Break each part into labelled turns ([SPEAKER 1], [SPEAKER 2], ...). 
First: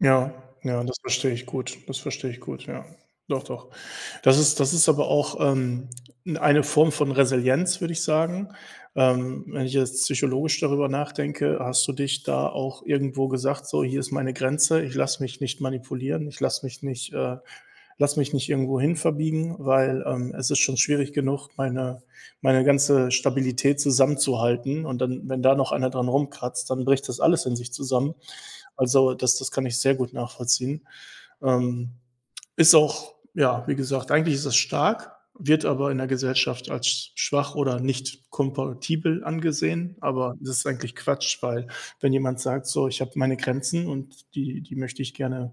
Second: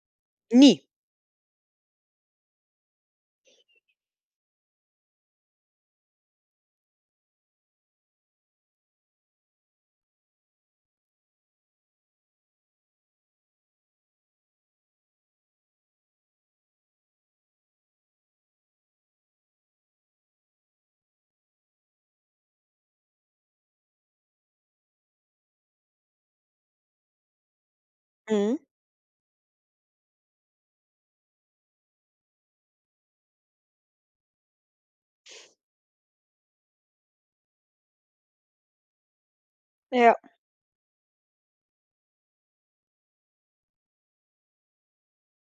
[SPEAKER 1] Ja,
[SPEAKER 2] Nie.
[SPEAKER 1] ja, das verstehe ich gut, das verstehe ich gut, ja. Doch, doch. Das ist das ist aber auch, ähm, n eine Form von Resilienz, würde ich sagen. Ähm, wenn ich jetzt psychologisch darüber nachdenke, hast du dich da auch irgendwo gesagt: „So, hier ist meine Grenze, ich lasse mich nicht manipulieren, ich lasse mich nicht äh, lasse mich nicht irgendwo hin verbiegen, weil, ähm, es ist schon schwierig genug, meine meine ganze Stabilität zusammenzuhalten“, und dann, wenn da noch einer dran rumkratzt, dann bricht das alles in sich zusammen.
[SPEAKER 2] Mhm.
[SPEAKER 1] Also, das das kann ich sehr gut nachvollziehen. Ähm, ist auch ja, wie gesagt, eigentlich ist das stark, wird aber in der Gesellschaft als schwach oder nicht kompatibel angesehen.
[SPEAKER 2] Ja.
[SPEAKER 1] Aber das ist eigentlich Quatsch, weil wenn jemand sagt: „So, ich habe meine Grenzen und die die möchte ich gerne,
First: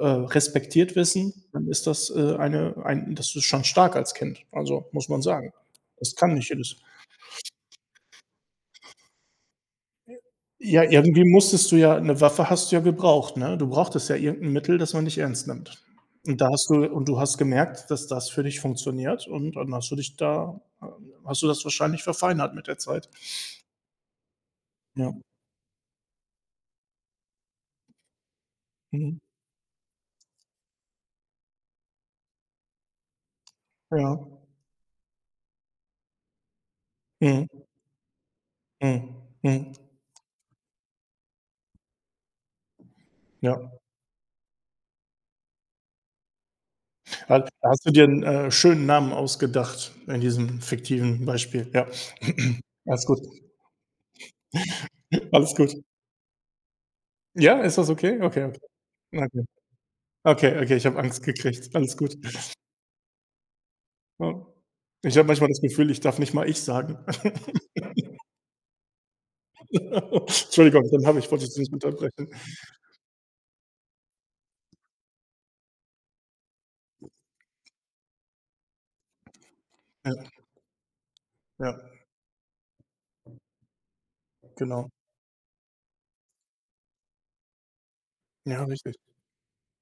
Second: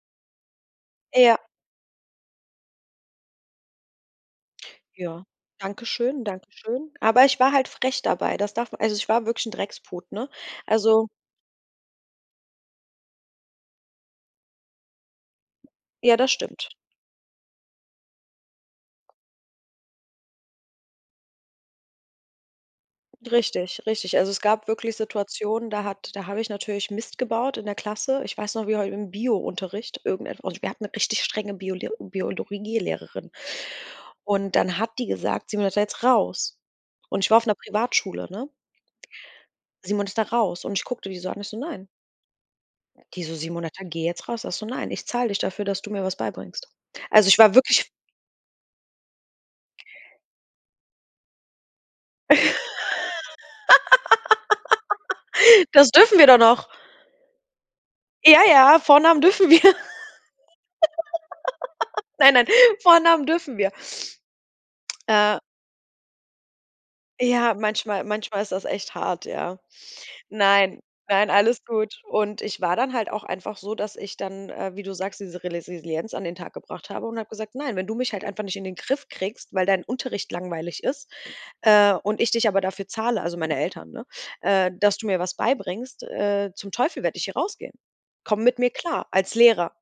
[SPEAKER 1] äh, respektiert wissen“,
[SPEAKER 2] Ja.
[SPEAKER 1] dann ist das, äh, eine ein das ist schon stark als Kind, also, muss man
[SPEAKER 2] Ja,
[SPEAKER 1] sagen.
[SPEAKER 2] danke
[SPEAKER 1] Das
[SPEAKER 2] schön,
[SPEAKER 1] kann
[SPEAKER 2] danke
[SPEAKER 1] nicht jedes.
[SPEAKER 2] schön. Aber ich war halt frech dabei. Das darf m also, ich war wirklich 'n Drecksput, ne?
[SPEAKER 1] Ja,
[SPEAKER 2] Also
[SPEAKER 1] irgendwie musstest du, ja 'ne Waffe hast du ja gebraucht, ne? Du brauchtest ja irgend 'n Mittel, das man dich ernst nimmt.
[SPEAKER 2] Ja, das
[SPEAKER 1] Und da
[SPEAKER 2] stimmt.
[SPEAKER 1] hast du und du hast gemerkt, dass das für dich funktioniert und dann hast du dich da h hast du das wahrscheinlich verfeinert mit der Zeit.
[SPEAKER 2] Richtig, richtig. Also, es gab wirklich
[SPEAKER 1] Ja.
[SPEAKER 2] Situationen, da hat da habe ich natürlich Mist gebaut in der Klasse. Ich weiß noch, wie heu im
[SPEAKER 1] Mhm.
[SPEAKER 2] Biounterricht irgendetwa und wir hatten 'ne richtig strenge Biole Biologielehrerin.
[SPEAKER 1] Ja.
[SPEAKER 2] Und dann hat die gesagt: „Simonetta, jetzt raus!“ Und ich war auf
[SPEAKER 1] Mhm.
[SPEAKER 2] 'ner Privatschule, ne?
[SPEAKER 1] Mhm, mhm.
[SPEAKER 2] „Simonetta raus!“ und ich guckte die so an. Ich so: „Nein.“ Die so:
[SPEAKER 1] Ja.
[SPEAKER 2] „Simonetta, geh jetzt raus.“ Ich, so: „Nein, ich zahle dich dafür, dass du mir was beibringst.“ Also, ich
[SPEAKER 1] Ha da
[SPEAKER 2] war
[SPEAKER 1] hast
[SPEAKER 2] wirklich
[SPEAKER 1] du dir 'n, äh, schönen Namen ausgedacht in diesem fiktiven Beispiel? Ja. Alles gut. Alles gut.
[SPEAKER 2] Das dürfen wir doch noch?
[SPEAKER 1] Ja, ist das okay?
[SPEAKER 2] Ja,
[SPEAKER 1] Okay, okay.
[SPEAKER 2] ja, Vornamen
[SPEAKER 1] okay.
[SPEAKER 2] dürfen wir.
[SPEAKER 1] Okay, okay, ich habe Angst gekriegt. Alles gut.
[SPEAKER 2] Nein, nein, Vornamen dürfen wir.
[SPEAKER 1] Oh. Ich habe
[SPEAKER 2] Äh.
[SPEAKER 1] manchmal das Gefühl, ich darf nicht mal „Ich“ sagen.
[SPEAKER 2] Ja, manchmal manchmal ist das echt hart, ja. Nein,
[SPEAKER 1] Entschuldigung, dann habe ich
[SPEAKER 2] nein,
[SPEAKER 1] wollte ich dich
[SPEAKER 2] alles
[SPEAKER 1] nicht
[SPEAKER 2] gut.
[SPEAKER 1] unterbrechen.
[SPEAKER 2] Und ich war dann halt auch einfach so, dass ich dann, äh, wie du sagst, diese Resisilienz an den Tag gebracht habe und habe gesagt: „Nein, wenn du mich halt einfach nicht in den Griff kriegst, weil dein
[SPEAKER 1] Ja.
[SPEAKER 2] Unterricht langweilig ist,
[SPEAKER 1] Ja.
[SPEAKER 2] äh, und ich dich aber dafür zahle, also, meine Eltern, ne, äh,
[SPEAKER 1] Genau.
[SPEAKER 2] dass du mir was beibringst, äh, zum Teufel werde ich hier rausgehen. Komm mit
[SPEAKER 1] Ja,
[SPEAKER 2] mir
[SPEAKER 1] richtig.
[SPEAKER 2] klar, als Lehrer.“